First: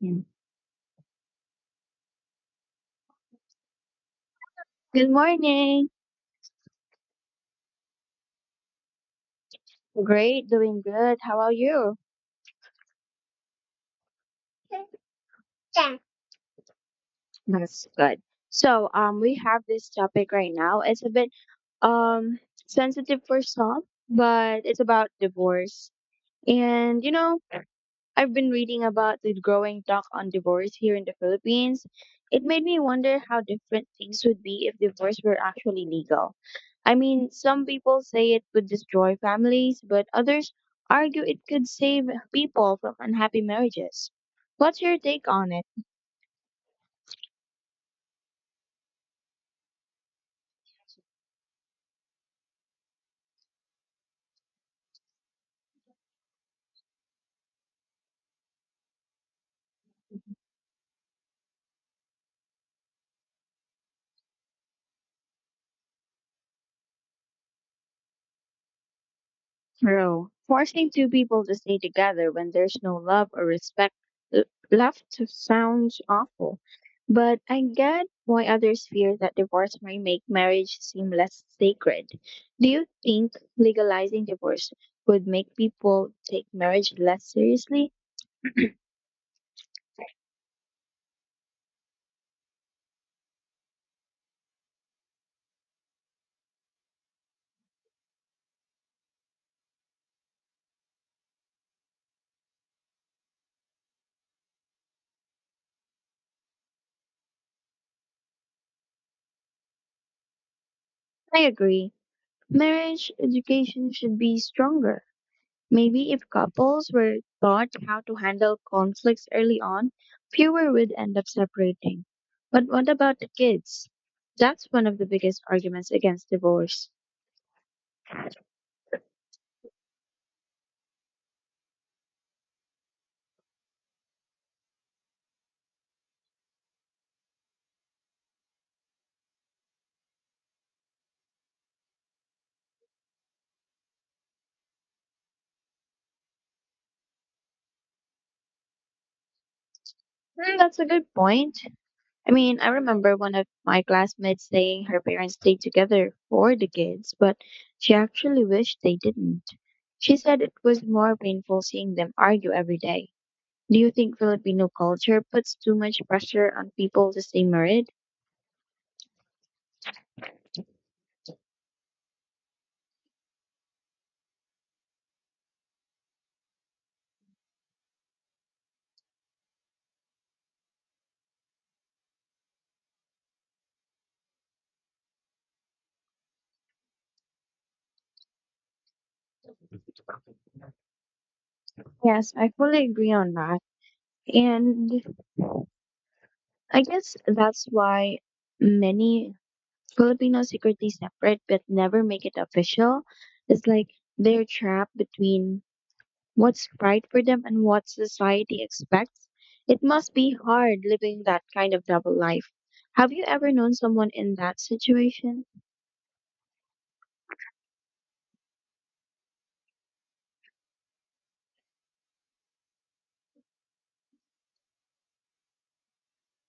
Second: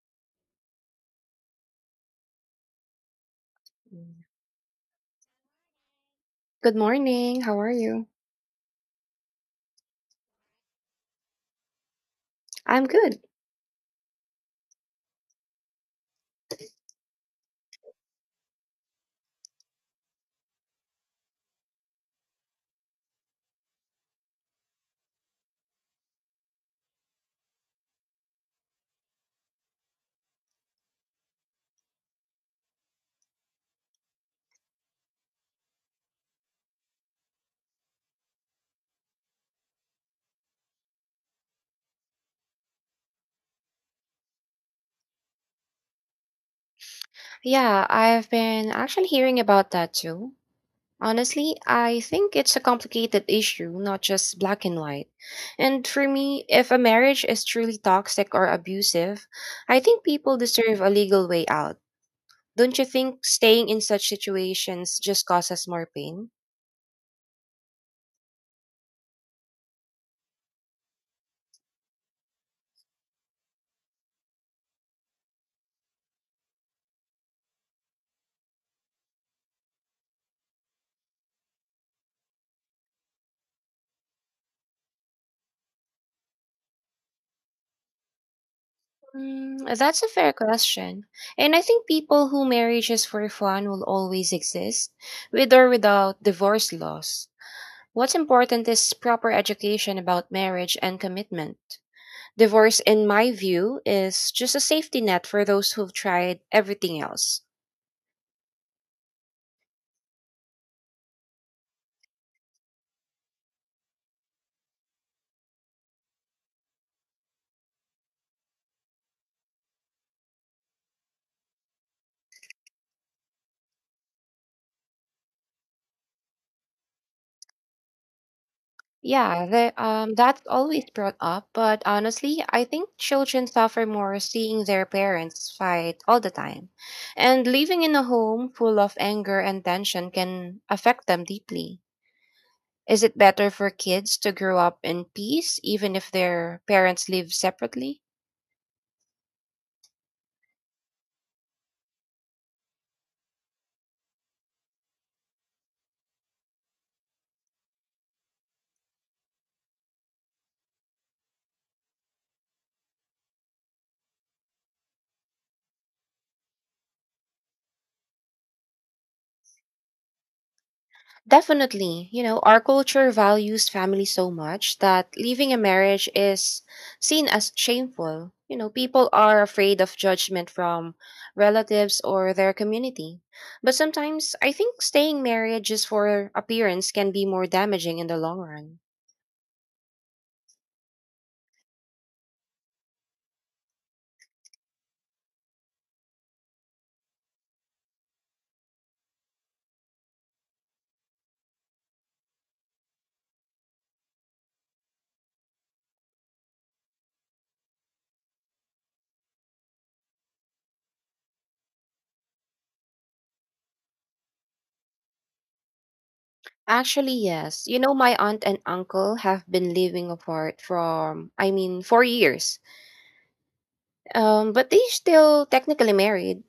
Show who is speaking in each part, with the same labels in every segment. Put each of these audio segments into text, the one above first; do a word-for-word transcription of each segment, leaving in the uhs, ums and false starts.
Speaker 1: Yeah.
Speaker 2: Mm.
Speaker 1: Good morning.
Speaker 2: Good morning. How are you?
Speaker 1: Great, doing good. How are you?
Speaker 2: I'm good.
Speaker 1: Yeah. That's good. So, um, we have this topic right now. It's a bit um sensitive for some, but it's about divorce. And you know, I've been reading about the growing talk on divorce here in the Philippines. It made me wonder how different things would be if divorce were actually legal. I mean, some people say it would destroy families, but others argue it could save people from unhappy marriages. What's your take on it?
Speaker 2: Yeah, I've been actually hearing about that too. Honestly, I think it's a complicated issue, not just black and white. And for me, if a marriage is truly toxic or abusive, I think people deserve a legal way out. Don't you think staying in such situations just causes more pain?
Speaker 1: True. Forcing two people to stay together when there's no love or respect l- left sounds awful. But I get why others fear that divorce may make marriage seem less sacred. Do you think legalizing divorce would make people take marriage less seriously? I
Speaker 2: Mm, that's a fair question. And I think people who marry just for fun will always exist, with or without divorce laws. What's important is proper education about marriage and commitment. Divorce, in my view, is just a safety net for those who've tried everything else.
Speaker 1: agree. Marriage education should be stronger. Maybe if couples were taught how to handle conflicts early on, fewer would end up separating. But what about the kids? That's one of the biggest arguments against divorce.
Speaker 2: Yeah, the, um, that's always brought up, but honestly, I think children suffer more seeing their parents fight all the time. And living in a home full of anger and tension can affect them deeply. Is it better for kids to grow up in peace even if their parents live separately?
Speaker 1: Hmm, that's a good point. I mean, I remember one of my classmates saying her parents stayed together for the kids, but she actually wished they didn't. She said it was more painful seeing them argue every day. Do you think Filipino culture puts too much pressure on people to stay married?
Speaker 2: Definitely. You know, our culture values family so much that leaving a marriage is seen as shameful. You know, people are afraid of judgment from relatives or their community. But sometimes I think staying married just for appearance can be more damaging in the long run.
Speaker 1: Yes, I fully agree on that. And I guess that's why many Filipinos secretly separate but never make it official. It's like they're trapped between what's right for them and what society expects. It must be hard living that kind of double life. Have you ever known someone in that situation?
Speaker 2: Actually, yes. You know, my aunt and uncle have been living apart from, I mean, four years. Um, but they still technically married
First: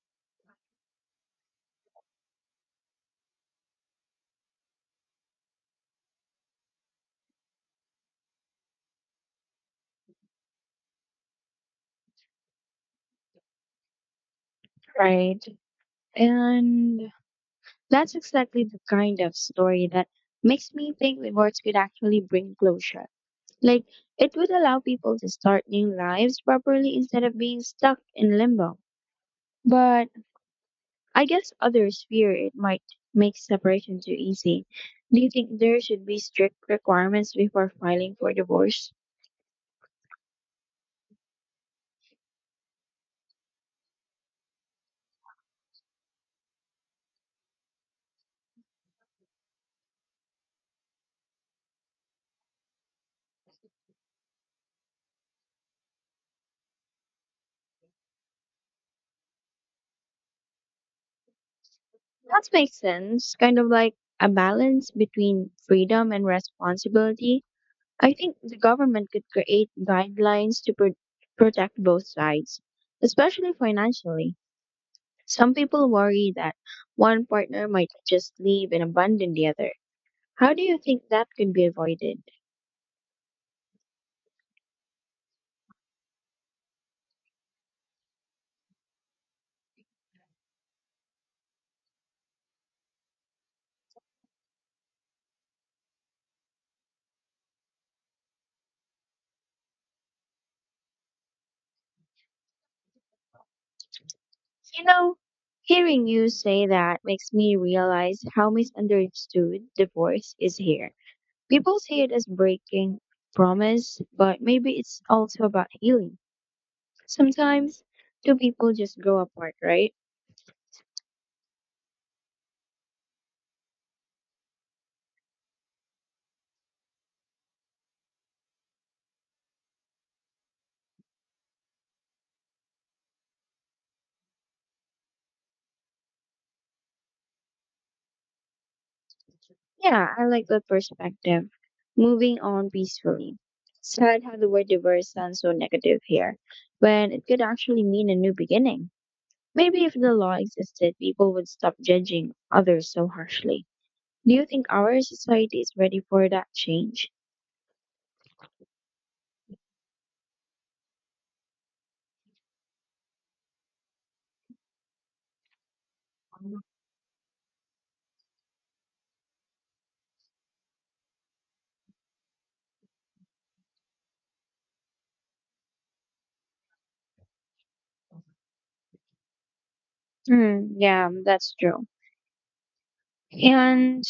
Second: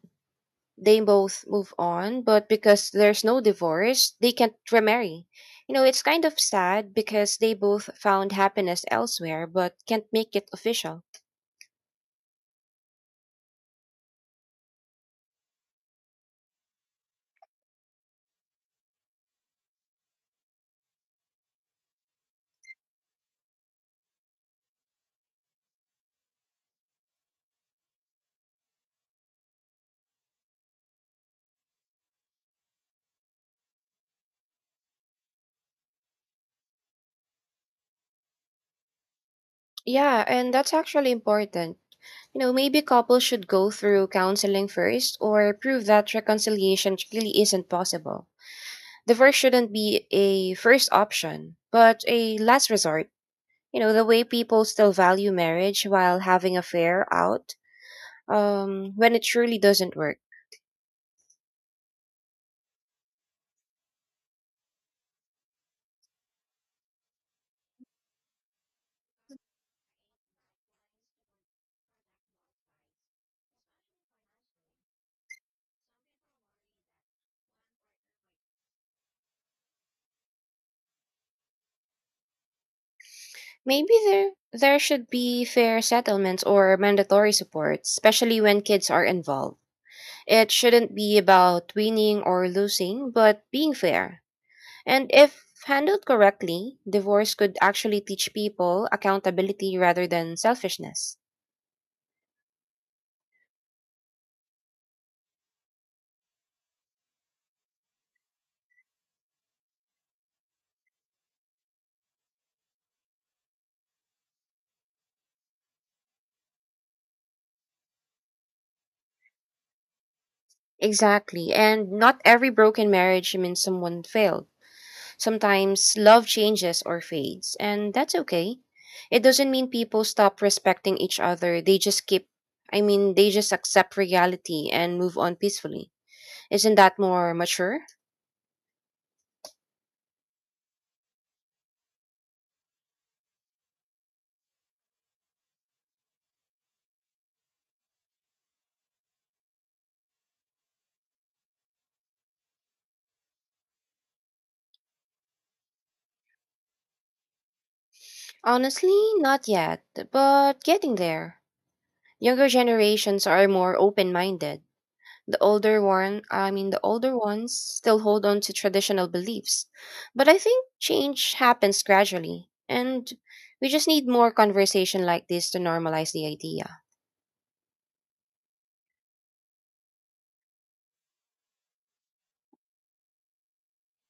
Speaker 2: they both move on, but because there's no divorce, they can't remarry. You know, it's kind of sad because they both found happiness elsewhere but can't make it official.
Speaker 1: Right. And that's exactly the kind of story that makes me think rewards could actually bring closure. Like, it would allow people to start new lives properly instead of being stuck in limbo. But I guess others fear it might make separation too easy. Do you think there should be strict requirements before filing for divorce?
Speaker 2: Yeah, and that's actually important. You know, maybe couples should go through counseling first or prove that reconciliation really isn't possible. Divorce shouldn't be a first option, but a last resort. You know, the way people still value marriage while having affair out um, when it truly doesn't work.
Speaker 1: That makes sense. Kind of like a balance between freedom and responsibility. I think the government could create guidelines to pro- protect both sides, especially financially. Some people worry that one partner might just leave and abandon the other. How do you think that could be avoided?
Speaker 2: Maybe there there should be fair settlements or mandatory support, especially when kids are involved. It shouldn't be about winning or losing, but being fair. And if handled correctly, divorce could actually teach people accountability rather than selfishness.
Speaker 1: You know, hearing you say that makes me realize how misunderstood divorce is here. People see it as breaking promise, but maybe it's also about healing. Sometimes two people just grow apart, right?
Speaker 2: Exactly. And not every broken marriage means someone failed. Sometimes love changes or fades, and that's okay. It doesn't mean people stop respecting each other. They just keep, I mean, they just accept reality and move on peacefully. Isn't that more mature?
Speaker 1: Yeah, I like that perspective. Moving on peacefully. Sad how the word divorce sounds so negative here, when it could actually mean a new beginning. Maybe if the law existed, people would stop judging others so harshly. Do you think our society is ready for that change?
Speaker 2: Honestly, not yet, but getting there. Younger generations are more open minded. The older one, I mean, the older ones still hold on to traditional beliefs. But I think change happens gradually, and we just need more conversation like this to normalize the idea.
Speaker 1: Hmm, yeah, that's true. And,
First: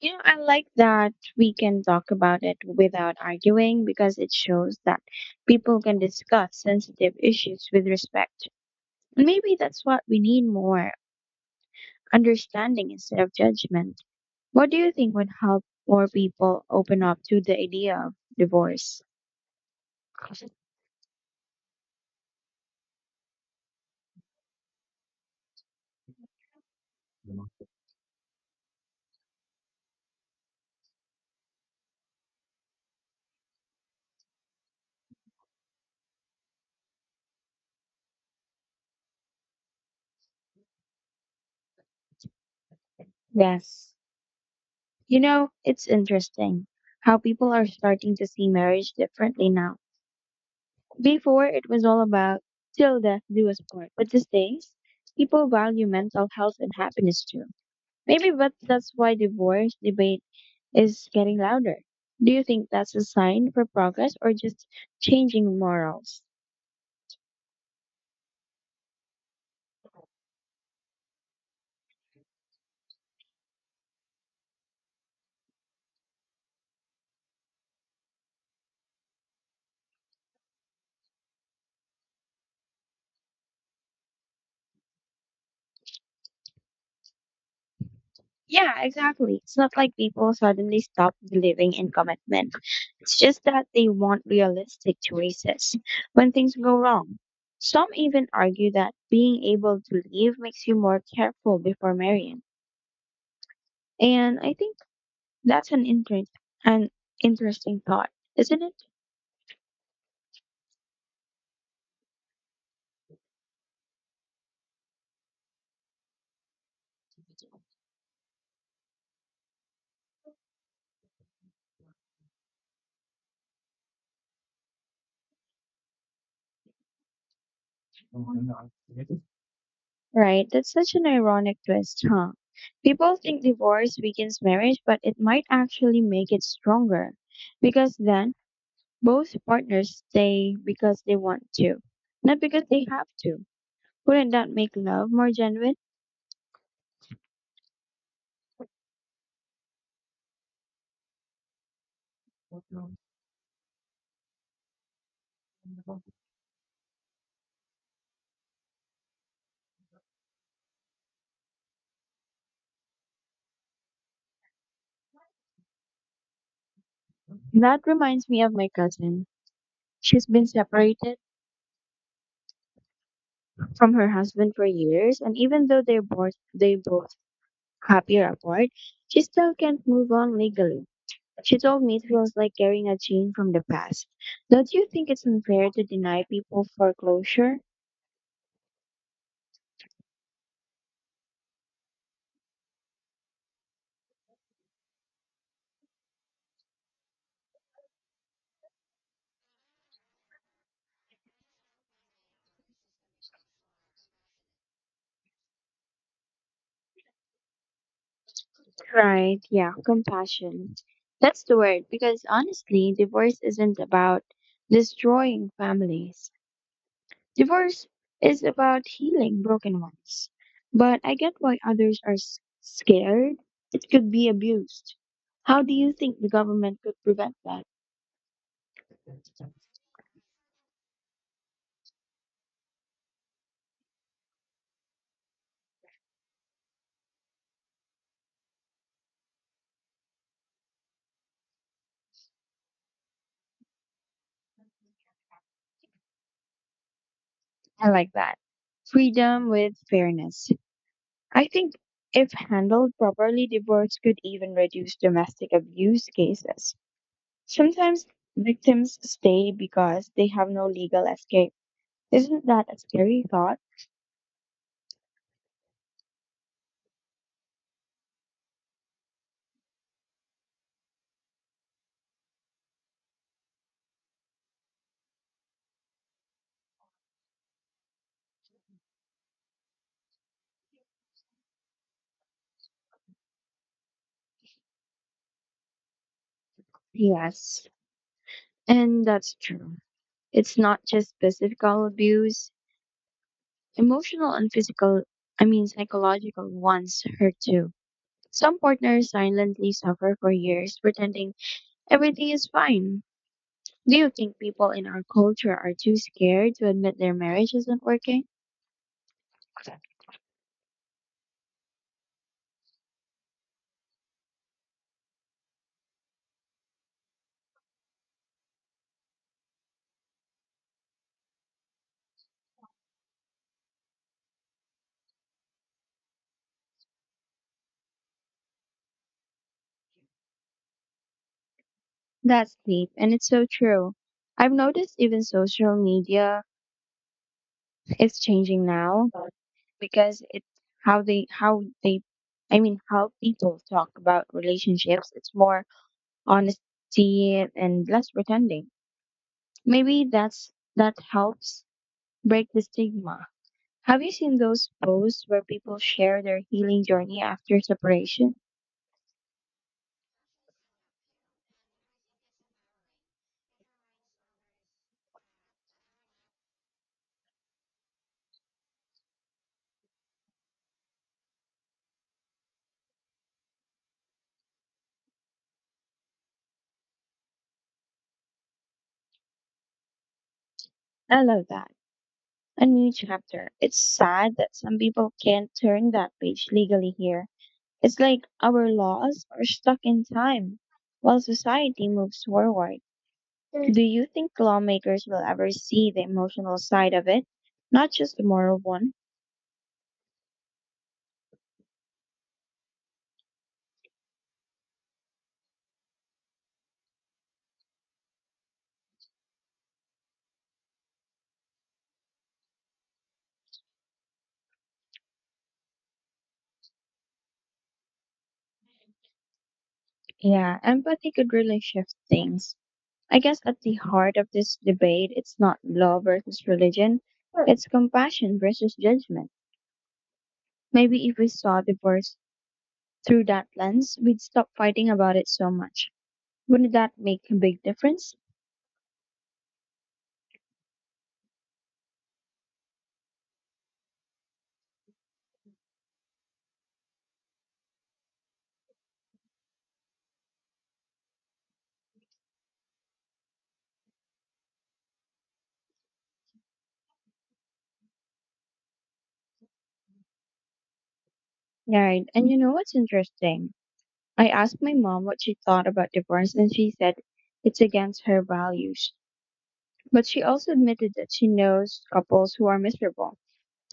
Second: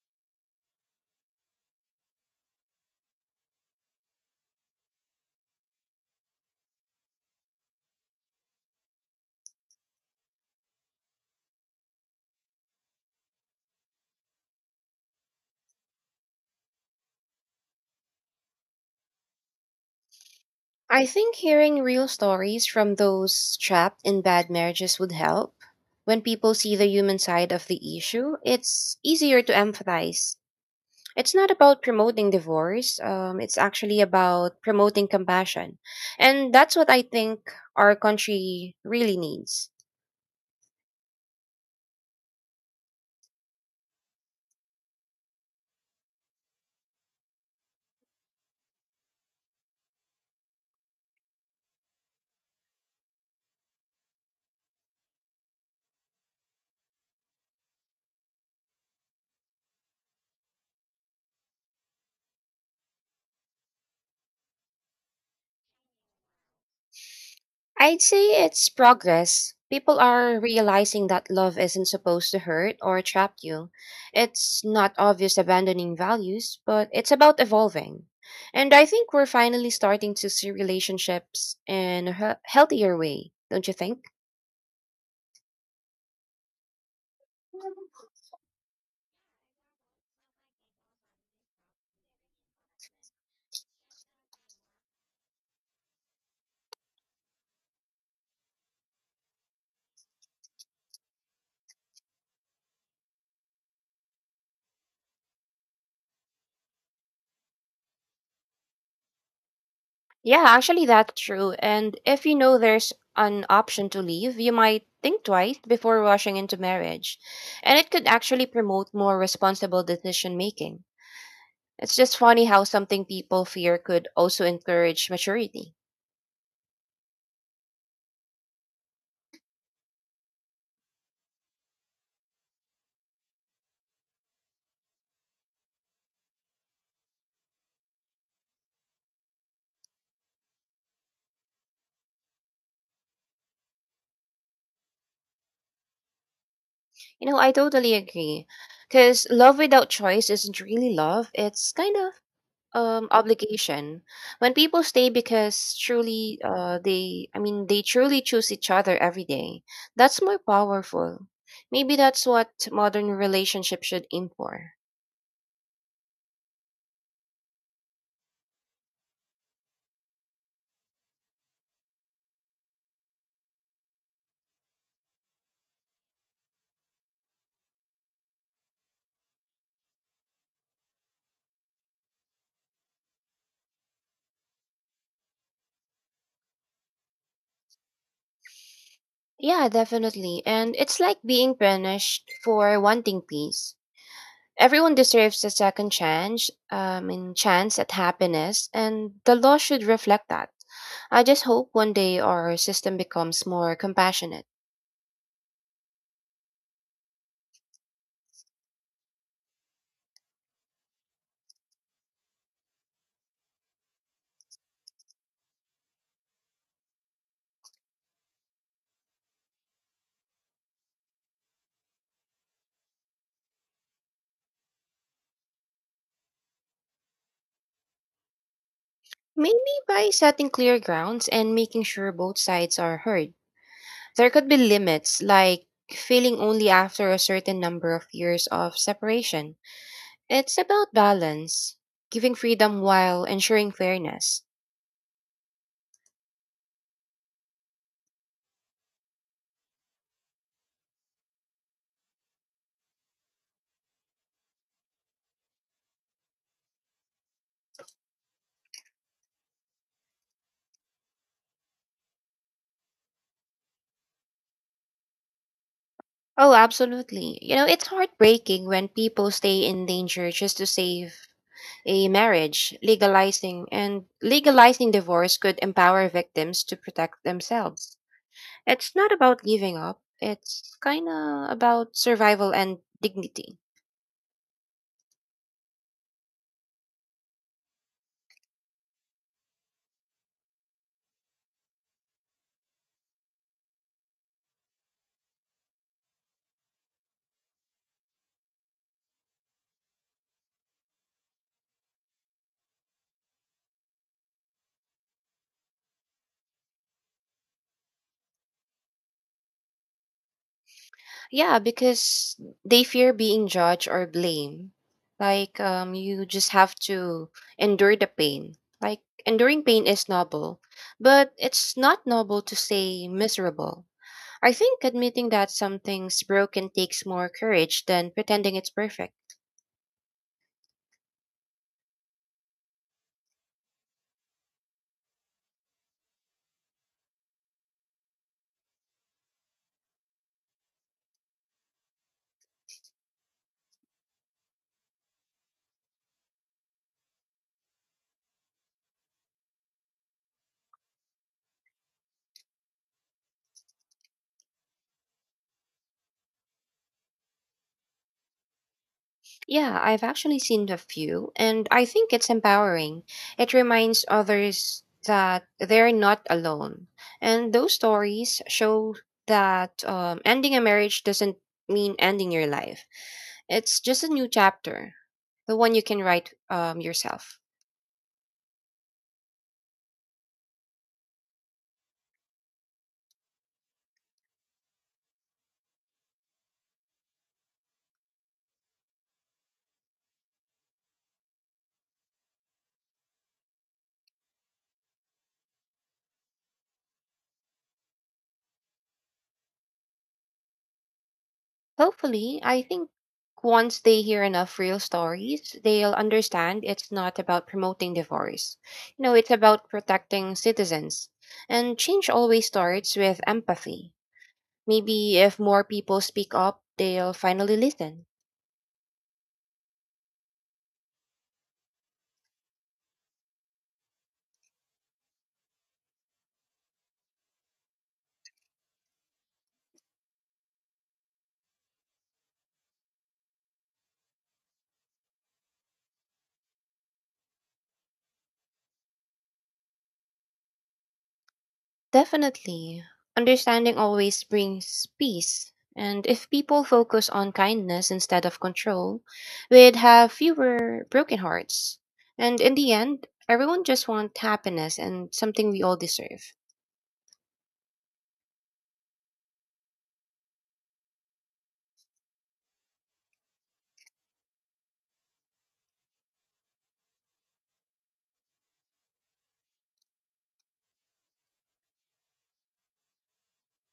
Speaker 1: you know, I like that we can talk about it without arguing because it shows that people can discuss sensitive issues with respect. Maybe that's what we need more understanding instead of judgment. What do you think would help more people open up to the idea of divorce?
Speaker 2: I think hearing real stories from those trapped in bad marriages would help. When people see the human side of the issue, it's easier to empathize. It's not about promoting divorce. Um, it's actually about promoting compassion. And that's what I think our country really needs.
Speaker 1: Yes. You know, it's interesting how people are starting to see marriage differently now. Before, it was all about till death do us part. But these days, people value mental health and happiness too. Maybe but that's why divorce debate is getting louder. Do you think that's a sign for progress or just changing morals?
Speaker 2: I'd say it's progress. People are realizing that love isn't supposed to hurt or trap you. It's not obvious abandoning values, but it's about evolving. And I think we're finally starting to see relationships in a he- healthier way, don't you think?
Speaker 1: Yeah, exactly. It's not like people suddenly stop believing in commitment. It's just that they want realistic choices when things go wrong. Some even argue that being able to leave makes you more careful before marrying. And I think that's an, inter- an interesting thought, isn't
Speaker 2: Yeah, actually, that's true. And if you know there's an option to leave, you might think twice before rushing into marriage. And it could actually promote more responsible decision making. It's just funny how something people fear could also encourage maturity.
Speaker 1: it? Right, that's such an ironic twist, huh? People think divorce weakens marriage, but it might actually make it stronger. Because then both partners stay because they want to, not because they have to. Wouldn't that make love more genuine?
Speaker 2: You know, I totally agree. Because love without choice isn't really love, it's kind of um obligation. When people stay because truly uh they I mean they truly choose each other every day, that's more powerful. Maybe that's what modern relationships should aim for.
Speaker 1: That reminds me of my cousin. She's been separated from her husband for years, and even though they're both they both happier apart, she still can't move on legally. She told me it feels like carrying a chain from the past. Don't you think it's unfair to deny people foreclosure?
Speaker 2: Yeah, definitely. And it's like being punished for wanting peace. Everyone deserves a second chance um and chance at happiness, and the law should reflect that. I just hope one day our system becomes more compassionate.
Speaker 1: Right, yeah, compassion. That's the word, because honestly, divorce isn't about destroying families. Divorce is about healing broken ones. But I get why others are s- scared. It could be abused. How do you think the government could prevent that?
Speaker 2: Maybe by setting clear grounds and making sure both sides are heard. There could be limits, like failing only after a certain number of years of separation. It's about balance, giving freedom while ensuring fairness.
Speaker 1: I like that. Freedom with fairness. I think if handled properly, divorce could even reduce domestic abuse cases. Sometimes victims stay because they have no legal escape. Isn't that a scary thought?
Speaker 2: Oh, absolutely. You know, it's heartbreaking when people stay in danger just to save a marriage. Legalizing and legalizing divorce could empower victims to protect themselves. It's not about giving up. It's kind of about survival and dignity.
Speaker 1: Yes, and that's true. It's not just physical abuse, emotional and physical, I mean, psychological ones hurt too. Some partners silently suffer for years, pretending everything is fine. Do you think people in our culture are too scared to admit their marriage isn't working?
Speaker 2: Yeah, because they fear being judged or blamed. Like, um, you just have to endure the pain. Like, enduring pain is noble, but it's not noble to say miserable. I think admitting that something's broken takes more courage than pretending it's perfect.
Speaker 1: That's deep, and it's so true. I've noticed even social media is changing now because it's how they how they I mean how people talk about relationships. It's more honesty and less pretending. Maybe that's that helps break the stigma. Have you seen those posts where people share their healing journey after separation?
Speaker 2: Yeah, I've actually seen a few, and I think it's empowering. It reminds others that they're not alone. And those stories show that um, ending a marriage doesn't mean ending your life, it's just a new chapter, the one you can write um, yourself.
Speaker 1: I love that. A new chapter. It's sad that some people can't turn that page legally here. It's like our laws are stuck in time while society moves forward. Do you think lawmakers will ever see the emotional side of it, not just the moral one?
Speaker 2: Hopefully, I think once they hear enough real stories, they'll understand it's not about promoting divorce. You know, it's about protecting citizens. And change always starts with empathy. Maybe if more people speak up, they'll finally listen.
Speaker 1: Yeah, empathy could really shift things. I guess at the heart of this debate, it's not law versus religion, it's compassion versus judgment. Maybe if we saw divorce through that lens, we'd stop fighting about it so much. Wouldn't that make a big difference?
Speaker 2: Definitely. Understanding always brings peace. And if people focus on kindness instead of control, we'd have fewer broken hearts. And in the end, everyone just wants happiness and something we all deserve.
Speaker 1: Right, and you know what's interesting? I asked my mom what she thought about divorce, and she said it's against her values. But she also admitted that she knows couples who are miserable.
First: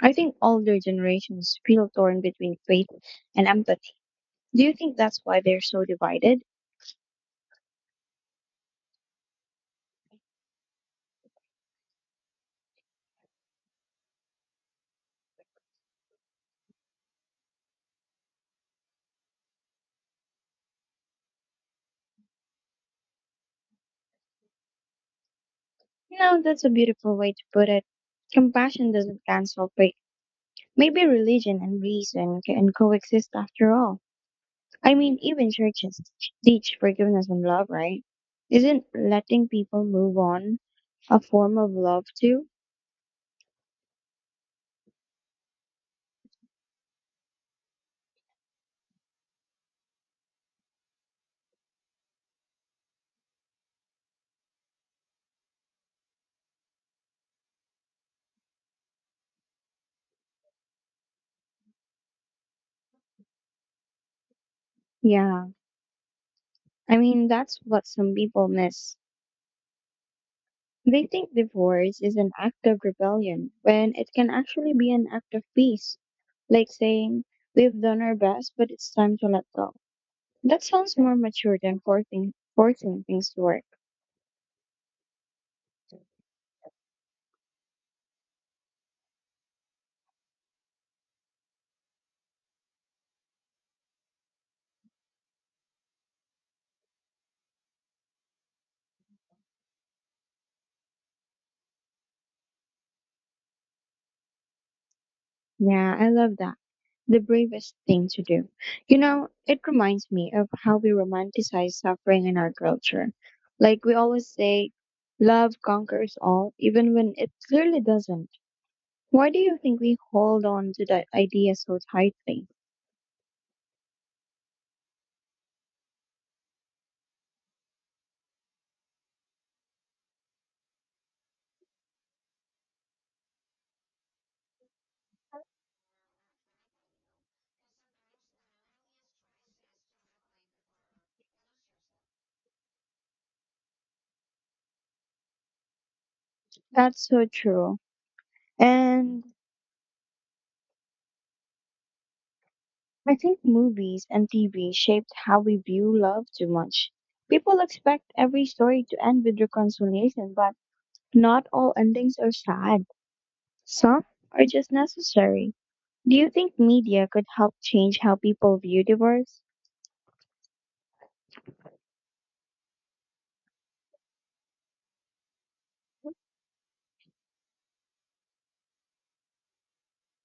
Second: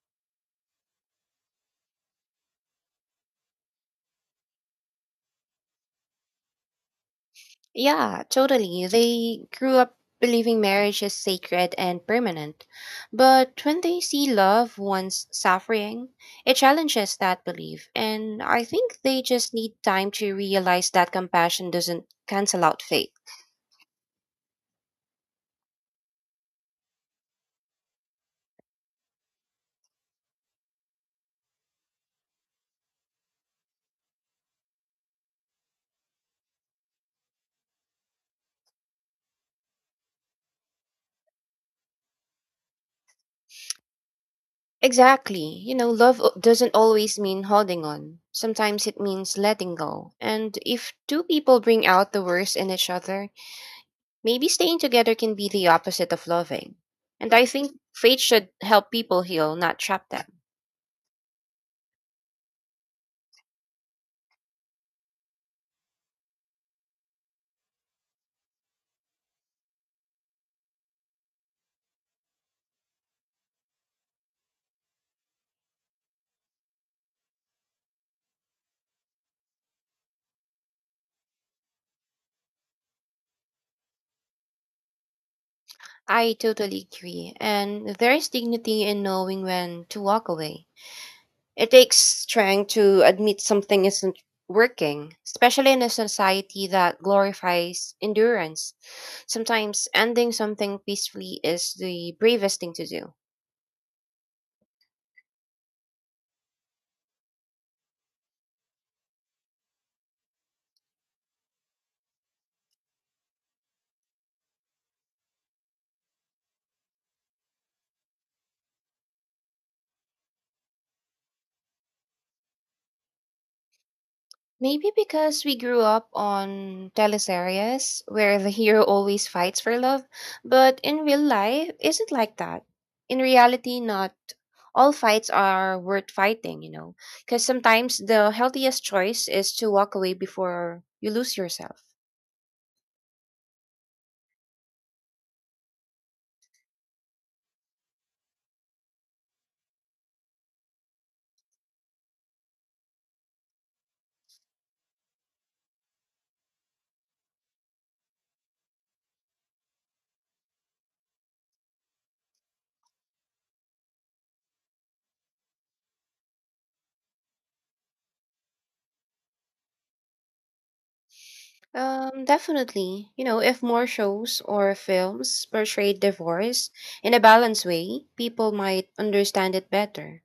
Speaker 1: I think older generations feel torn between faith and empathy. Do you think that's why they're so divided?
Speaker 2: Yeah, totally. They grew up believing marriage is sacred and permanent. But when they see loved ones suffering, it challenges that belief. And I think they just need time to realize that compassion doesn't cancel out faith.
Speaker 1: No, that's a beautiful way to put it. Compassion doesn't cancel faith. Maybe religion and reason can coexist after all. I mean, even churches teach forgiveness and love, right? Isn't letting people move on a form of love too?
Speaker 2: Exactly. You know, love o- doesn't always mean holding on. Sometimes it means letting go. And if two people bring out the worst in each other, maybe staying together can be the opposite of loving. And I think faith should help people heal, not trap them.
Speaker 1: Yeah. I mean, that's what some people miss. They think divorce is an act of rebellion when it can actually be an act of peace, like saying, "We've done our best, but it's time to let go." That sounds more mature than forcing, forcing things to work.
Speaker 2: I totally agree. And there is dignity in knowing when to walk away. It takes strength to admit something isn't working, especially in a society that glorifies endurance. Sometimes ending something peacefully is the bravest thing to do.
Speaker 1: Yeah, I love that. The bravest thing to do. You know, it reminds me of how we romanticize suffering in our culture. Like we always say, love conquers all, even when it clearly doesn't. Why do you think we hold on to that idea so tightly?
Speaker 2: Maybe because we grew up on teleseries where the hero always fights for love, but in real life isn't like that. In reality, not all fights are worth fighting, you know, because sometimes the healthiest choice is to walk away before you lose yourself.
Speaker 1: That's so true. And I think movies and T V shaped how we view love too much. People expect every story to end with reconciliation, but not all endings are sad. Some are just necessary. Do you think media could help change how people view divorce?
Speaker 2: Um, definitely, you know, if more shows or films portrayed divorce in a balanced way, people might understand it better.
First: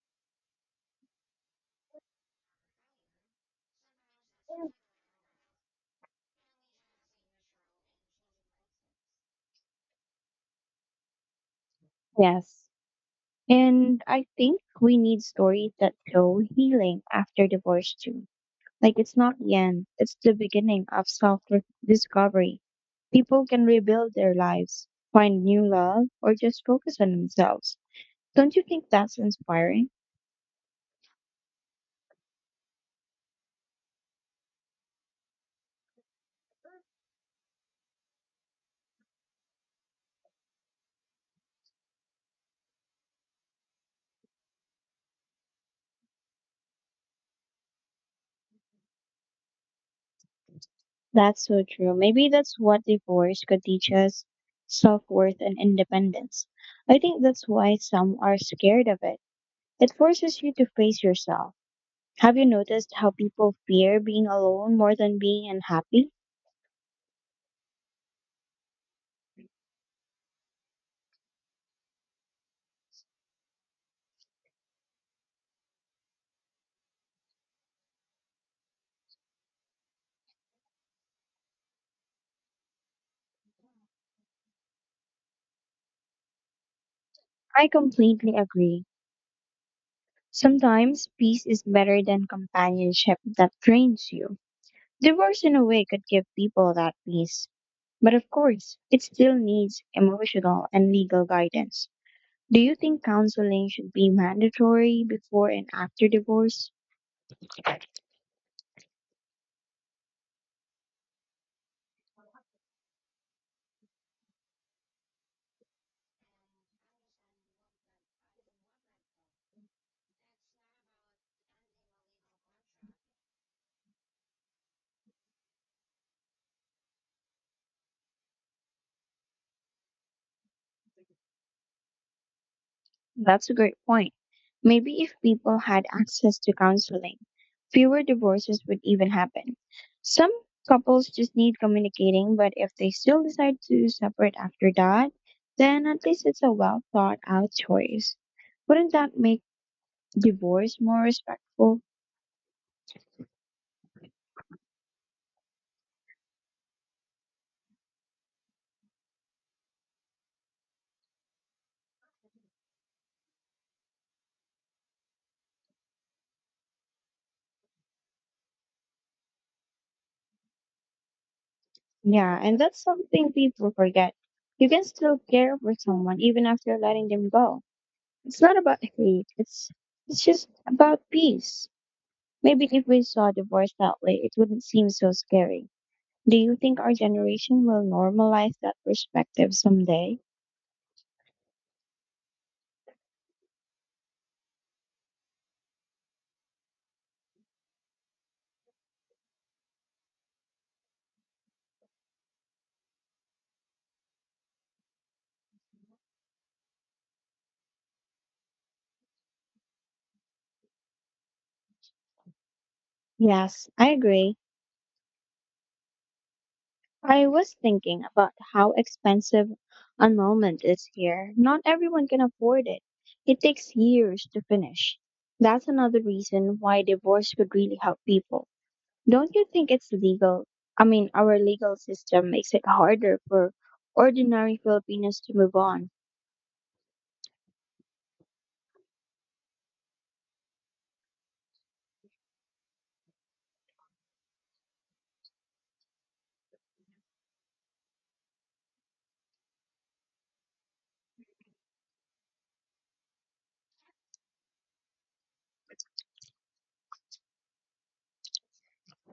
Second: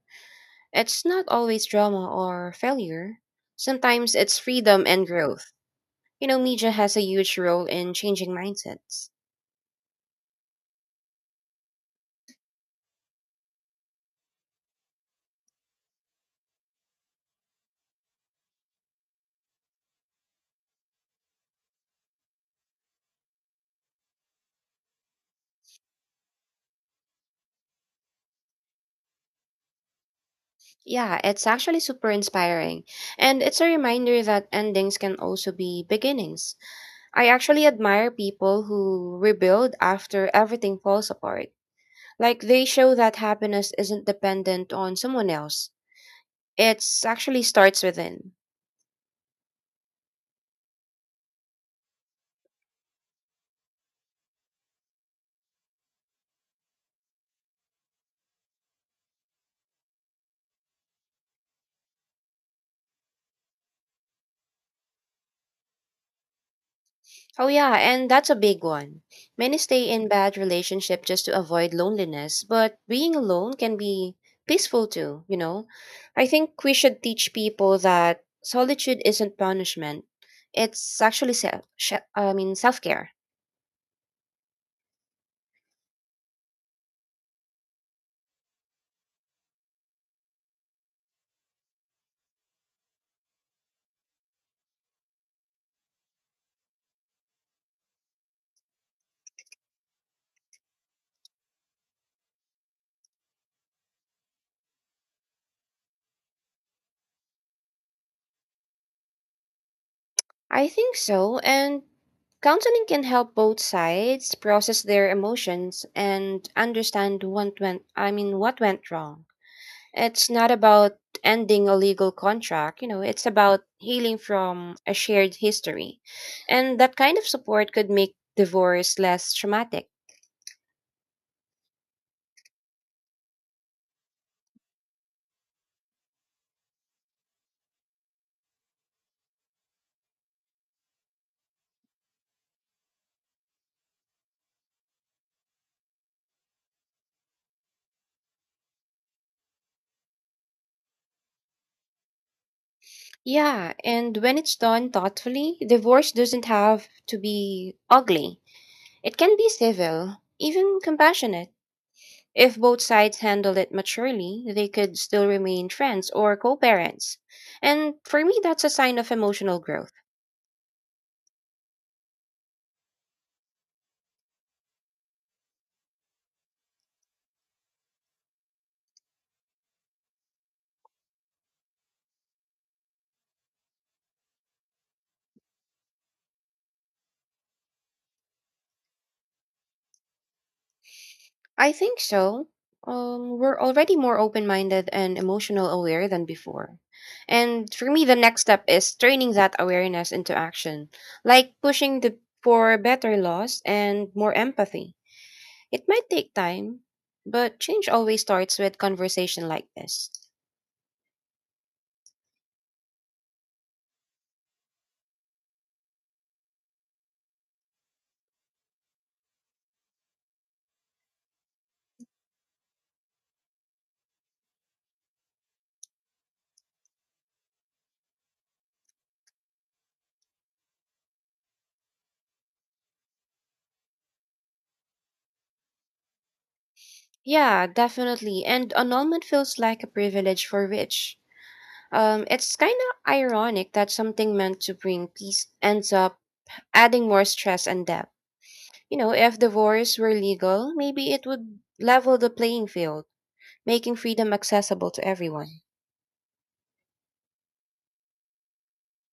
Speaker 2: It's not always drama or failure. Sometimes it's freedom and growth. You know, media has a huge role in changing mindsets.
Speaker 1: Yes. And I think we need stories that show healing after divorce too. Like it's not the end, it's the beginning of self discovery. People can rebuild their lives, find new love, or just focus on themselves. Don't you think that's inspiring?
Speaker 2: Yeah, it's actually super inspiring. And it's a reminder that endings can also be beginnings. I actually admire people who rebuild after everything falls apart. Like they show that happiness isn't dependent on someone else. It actually starts within.
Speaker 1: That's so true. Maybe that's what divorce could teach us self worth and independence. I think that's why some are scared of it. It forces you to face yourself. Have you noticed how people fear being alone more than being unhappy?
Speaker 2: Oh yeah, and that's a big one. Many stay in bad relationship just to avoid loneliness, but being alone can be peaceful too, you know. I think we should teach people that solitude isn't punishment. It's actually self sh- I mean self-care.
Speaker 1: I completely agree. Sometimes peace is better than companionship that drains you. Divorce, in a way, could give people that peace. But of course, it still needs emotional and legal guidance. Do you think counseling should be mandatory before and after divorce?
Speaker 2: I think so, and counseling can help both sides process their emotions and understand what went I mean what went wrong. It's not about ending a legal contract, you know, it's about healing from a shared history. And that kind of support could make divorce less traumatic.
Speaker 1: That's a great point. Maybe if people had access to counseling, fewer divorces would even happen. Some couples just need communicating, but if they still decide to separate after that, then at least it's a well thought out choice. Wouldn't that make divorce more respectful?
Speaker 2: Yeah, and when it's done thoughtfully, divorce doesn't have to be ugly. It can be civil, even compassionate. If both sides handle it maturely, they could still remain friends or co parents. And for me, that's a sign of emotional growth.
Speaker 1: Yeah, and that's something people forget. You can still care for someone even after letting them go. It's not about hate, it's it's just about peace. Maybe if we saw divorce that way, it wouldn't seem so scary. Do you think our generation will normalize that perspective someday?
Speaker 2: I think so. Um, we're already more open minded and emotional aware than before. And for me, the next step is turning that awareness into action, like pushing the, for better laws and more empathy. It might take time, but change always starts with conversation like this.
Speaker 1: Yes, I agree. I was thinking about how expensive annulment is here. Not everyone can afford it. It takes years to finish. That's another reason why divorce could really help people. Don't you think it's legal? I mean, our legal system makes it harder for ordinary Filipinos to move on.
Speaker 2: Yeah, definitely. And annulment feels like a privilege for rich. Um, it's kind of ironic that something meant to bring peace ends up adding more stress and debt. You know, if divorce were legal, maybe it would level the playing field, making freedom accessible to everyone.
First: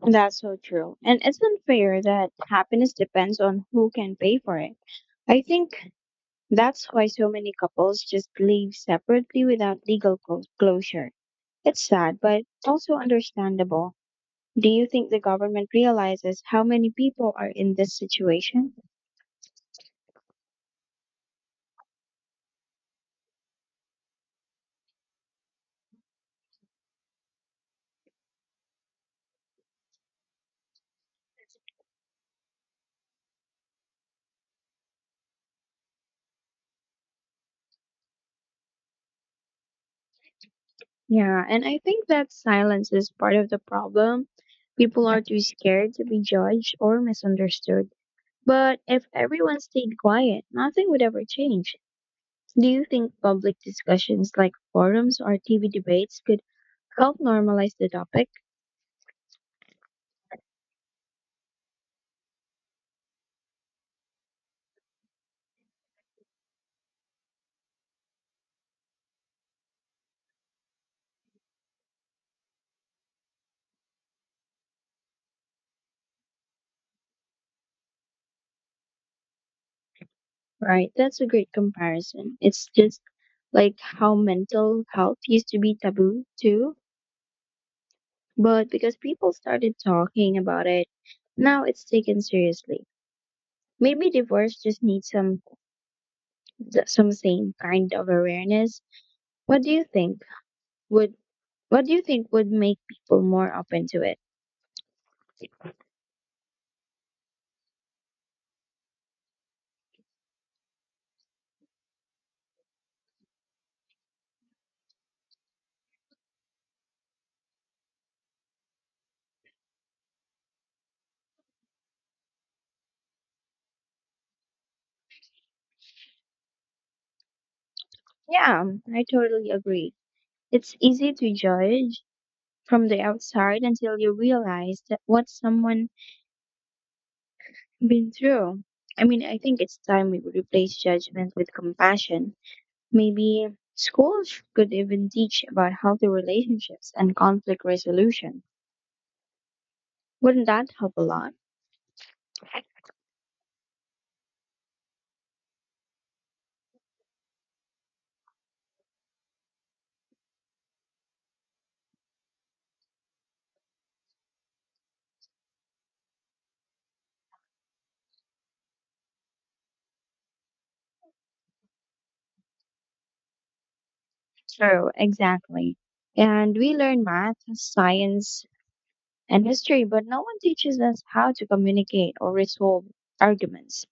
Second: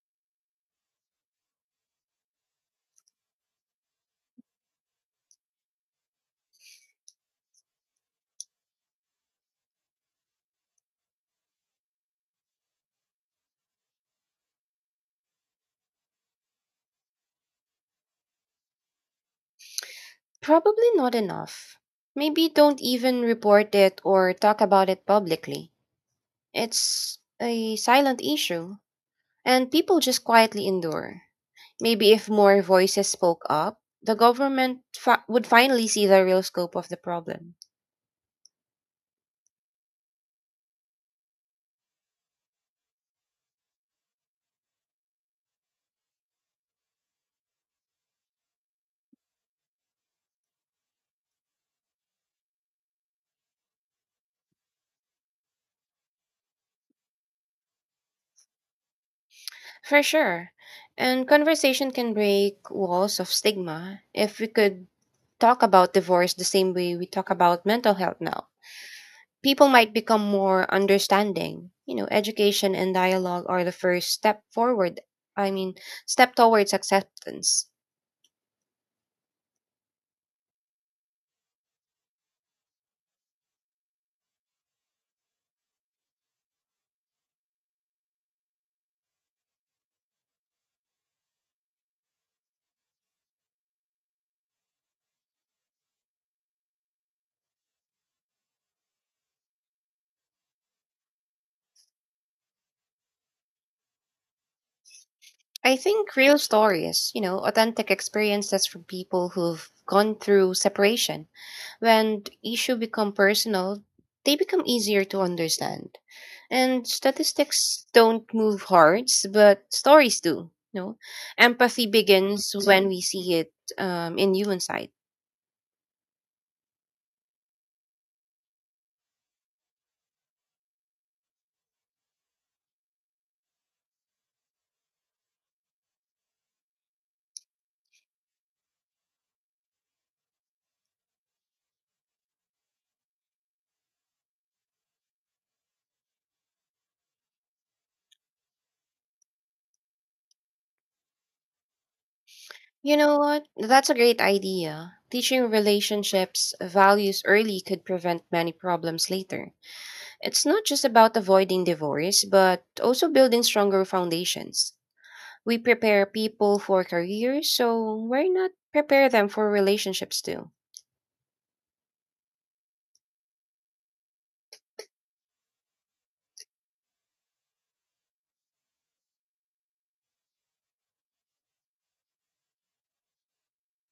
Speaker 1: That's so true. And it's unfair that happiness depends on who can pay for it. I think That's why so many couples just live separately without legal clo- closure. It's sad, but also understandable. Do you think the government realizes how many people are in this situation?
Speaker 2: Probably not enough. Maybe don't even report it or talk about it publicly. It's a silent issue, and people just quietly endure. Maybe if more voices spoke up, the government fi- would finally see the real scope of the problem.
Speaker 1: Yeah, and I think that silence is part of the problem. People are too scared to be judged or misunderstood. But if everyone stayed quiet, nothing would ever change. Do you think public discussions like forums or T V debates could help normalize the topic?
Speaker 2: For sure. And conversation can break walls of stigma if we could talk about divorce the same way we talk about mental health now. People might become more understanding. You know, education and dialogue are the first step forward. I mean, step towards acceptance.
Speaker 1: Right, that's a great comparison. It's just like how mental health used to be taboo too, but because people started talking about it, now it's taken seriously. Maybe divorce just needs some th- some same kind of awareness. What do you think would what do you think would make people more open to it?
Speaker 2: I think real stories, you know, authentic experiences from people who've gone through separation. When issues become personal, they become easier to understand. And statistics don't move hearts, but stories do. You know, empathy begins when we see it um, in human side.
Speaker 1: Yeah, I totally agree. It's easy to judge from the outside until you realize that what someone been through. I mean, I think it's time we replace judgment with compassion. Maybe schools could even teach about healthy relationships and conflict resolution. Wouldn't that help a lot?
Speaker 2: You know what? That's a great idea. Teaching relationships values early could prevent many problems later. It's not just about avoiding divorce, but also building stronger foundations. We prepare people for careers, so why not prepare them for relationships too?
Speaker 1: True, exactly. And we learn math, science, and history, but no one teaches us how to communicate or resolve arguments.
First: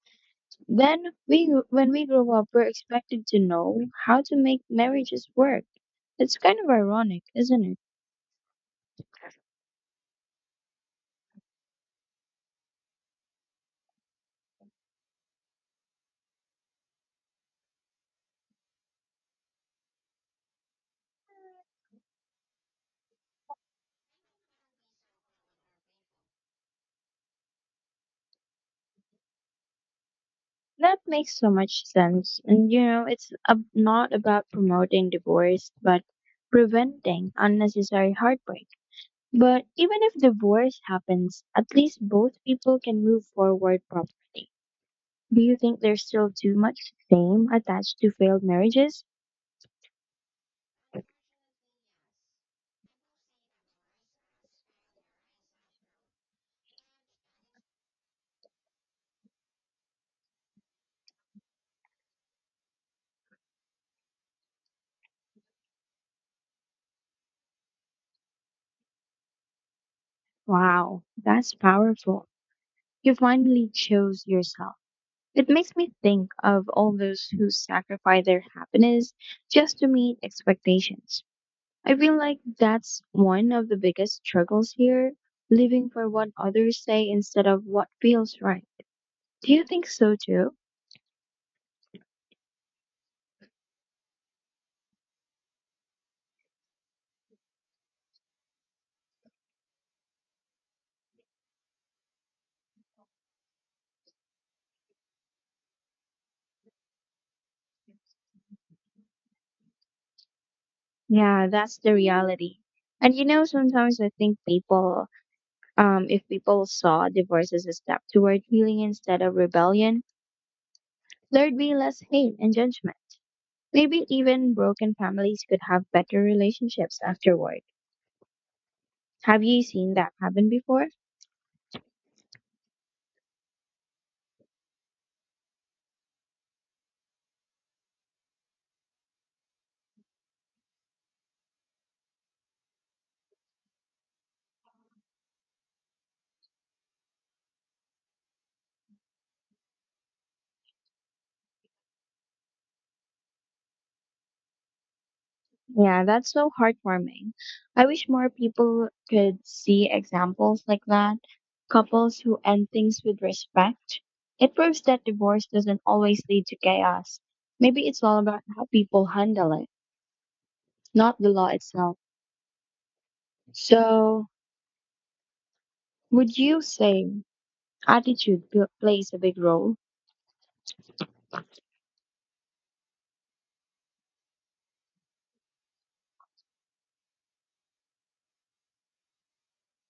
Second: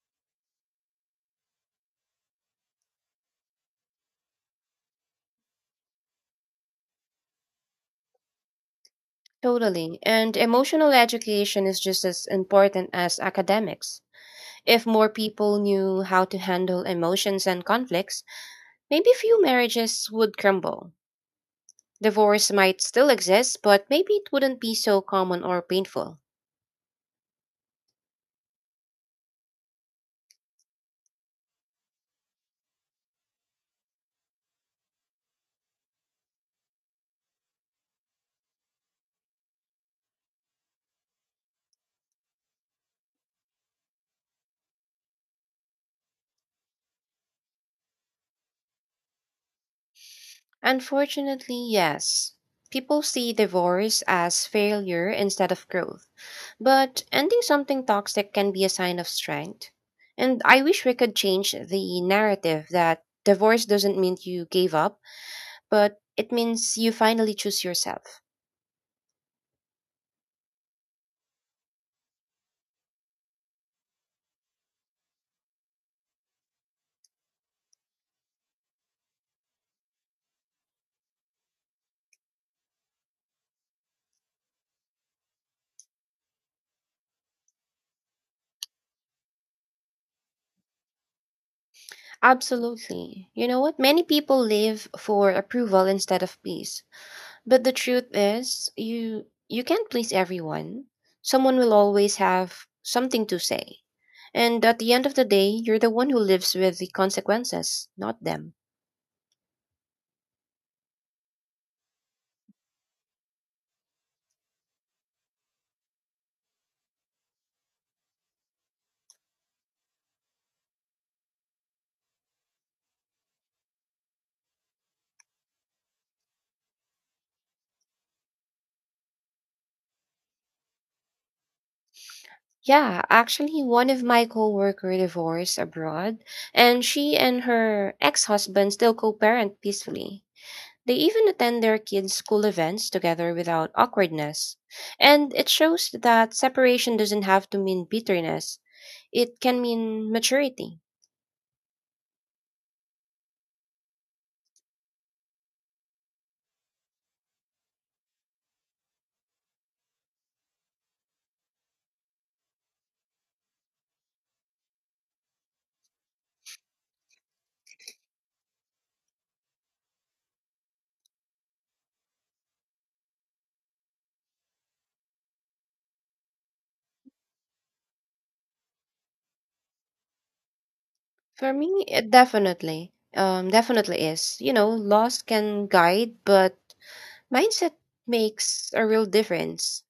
Speaker 1: Then we when we grow up, we're expected to know how to make marriages work. It's kind of ironic, isn't it?
Speaker 2: Totally. And emotional education is just as important as academics. If more people knew how to handle emotions and conflicts, maybe few marriages would crumble. Divorce might still exist, but maybe it wouldn't be so common or painful.
Speaker 1: That makes so much sense. And you know, it's ab- not about promoting divorce, but preventing unnecessary heartbreak. But even if divorce happens, at least both people can move forward properly. Do you think there's still too much shame attached to failed marriages?
Speaker 2: Unfortunately, yes. People see divorce as failure instead of growth. But ending something toxic can be a sign of strength. And I wish we could change the narrative that divorce doesn't mean you gave up, but it means you finally choose yourself.
Speaker 1: Wow, that's powerful. You finally chose yourself. It makes me think of all those who sacrifice their happiness just to meet expectations. I feel like that's one of the biggest struggles here, living for what others say instead of what feels right. Do you think so too?
Speaker 2: Absolutely. You know what? Many people live for approval instead of peace. But the truth is, you you can't please everyone. Someone will always have something to say. And at the end of the day, you're the one who lives with the consequences, not them.
Speaker 1: Yeah, that's the reality. And you know, sometimes I think people, um, if people saw divorce as a step toward healing instead of rebellion, there'd be less hate and judgment. Maybe even broken families could have better relationships afterward. Have you seen that happen before?
Speaker 2: Yeah, actually one of my coworker divorced abroad and she and her ex-husband still co-parent peacefully. They even attend their kids' school events together without awkwardness. And it shows that separation doesn't have to mean bitterness. It can mean maturity.
Speaker 1: Yeah, that's so heartwarming. I wish more people could see examples like that. Couples who end things with respect. It proves that divorce doesn't always lead to chaos. Maybe it's all about how people handle it, not the law itself. So, would you say attitude pl- plays a big role?
Speaker 2: For me, it definitely, um, definitely is. You know, loss can guide, but mindset makes a real difference.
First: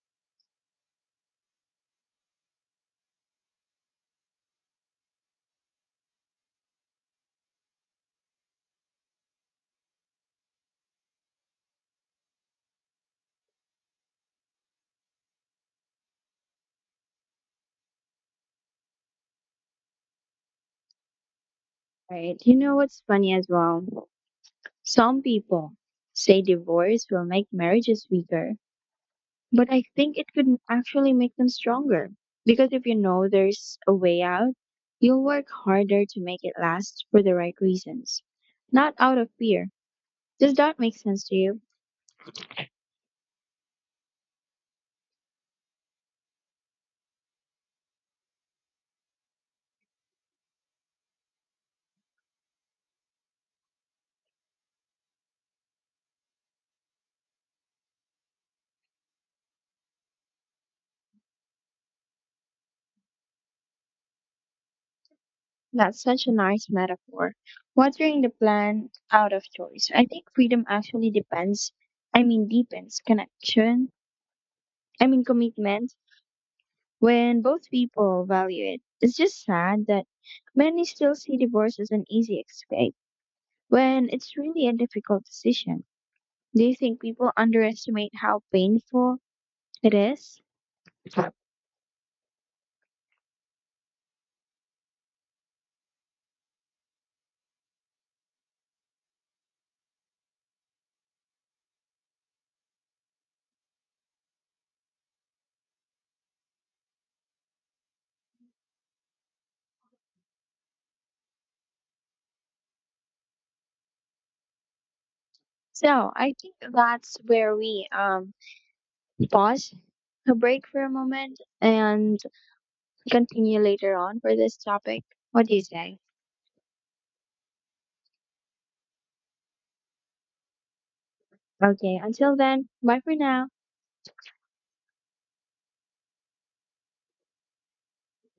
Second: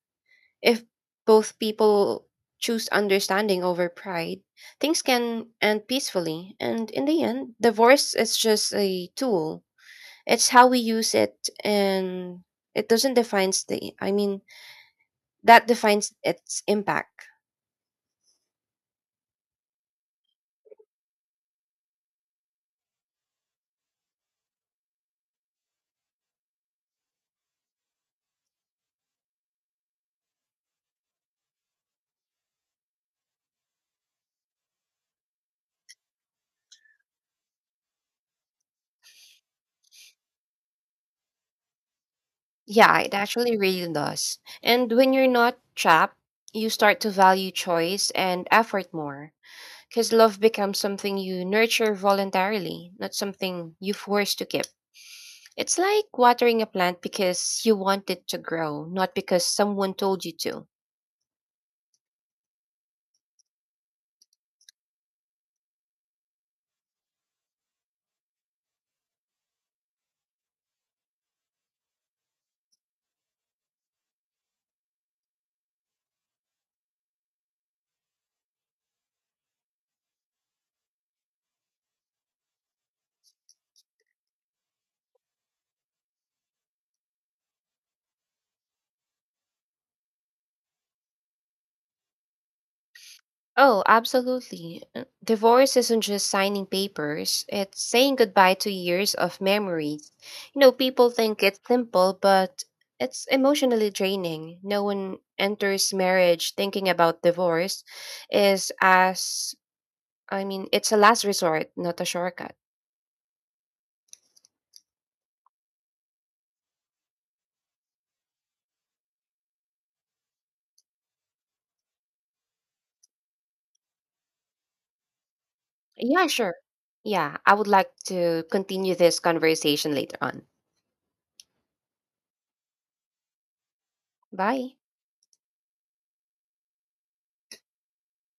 Speaker 2: If both people choose understanding over pride, things can end peacefully. And in the end, divorce is just a tool. It's how we use it, and it doesn't define the. I mean, that defines its impact.
Speaker 1: Right. You know what's funny as well? Some people say divorce will make marriages weaker, but I think it could actually make them stronger. Because if you know there's a way out, you'll work harder to make it last for the right reasons, not out of fear. Does that make sense to you?
Speaker 2: Yeah, it actually really does. And when you're not trapped, you start to value choice and effort more. Because love becomes something you nurture voluntarily, not something you force to keep. It's like watering a plant because you want it to grow, not because someone told you to.
Speaker 1: That's such a nice metaphor. Watering the plant out of choice. I think freedom actually depends, I mean, deepens connection, I mean, commitment when both people value it. It's just sad that many still see divorce as an easy escape when it's really a difficult decision. Do you think people underestimate how painful it is?
Speaker 2: Oh, absolutely. Uh, Divorce isn't just signing papers, it's saying goodbye to years of memories. You know, people think it's simple, but it's emotionally draining. No one enters marriage thinking about divorce is as I mean, it's a last resort, not a shortcut.
Speaker 1: So I think that's where we um, pause a break for a moment and continue later on for this topic. What do you say?
Speaker 2: Yeah, sure. Yeah, I would like to continue this conversation later on.
Speaker 1: Okay, until then, bye for now.
Speaker 2: Bye.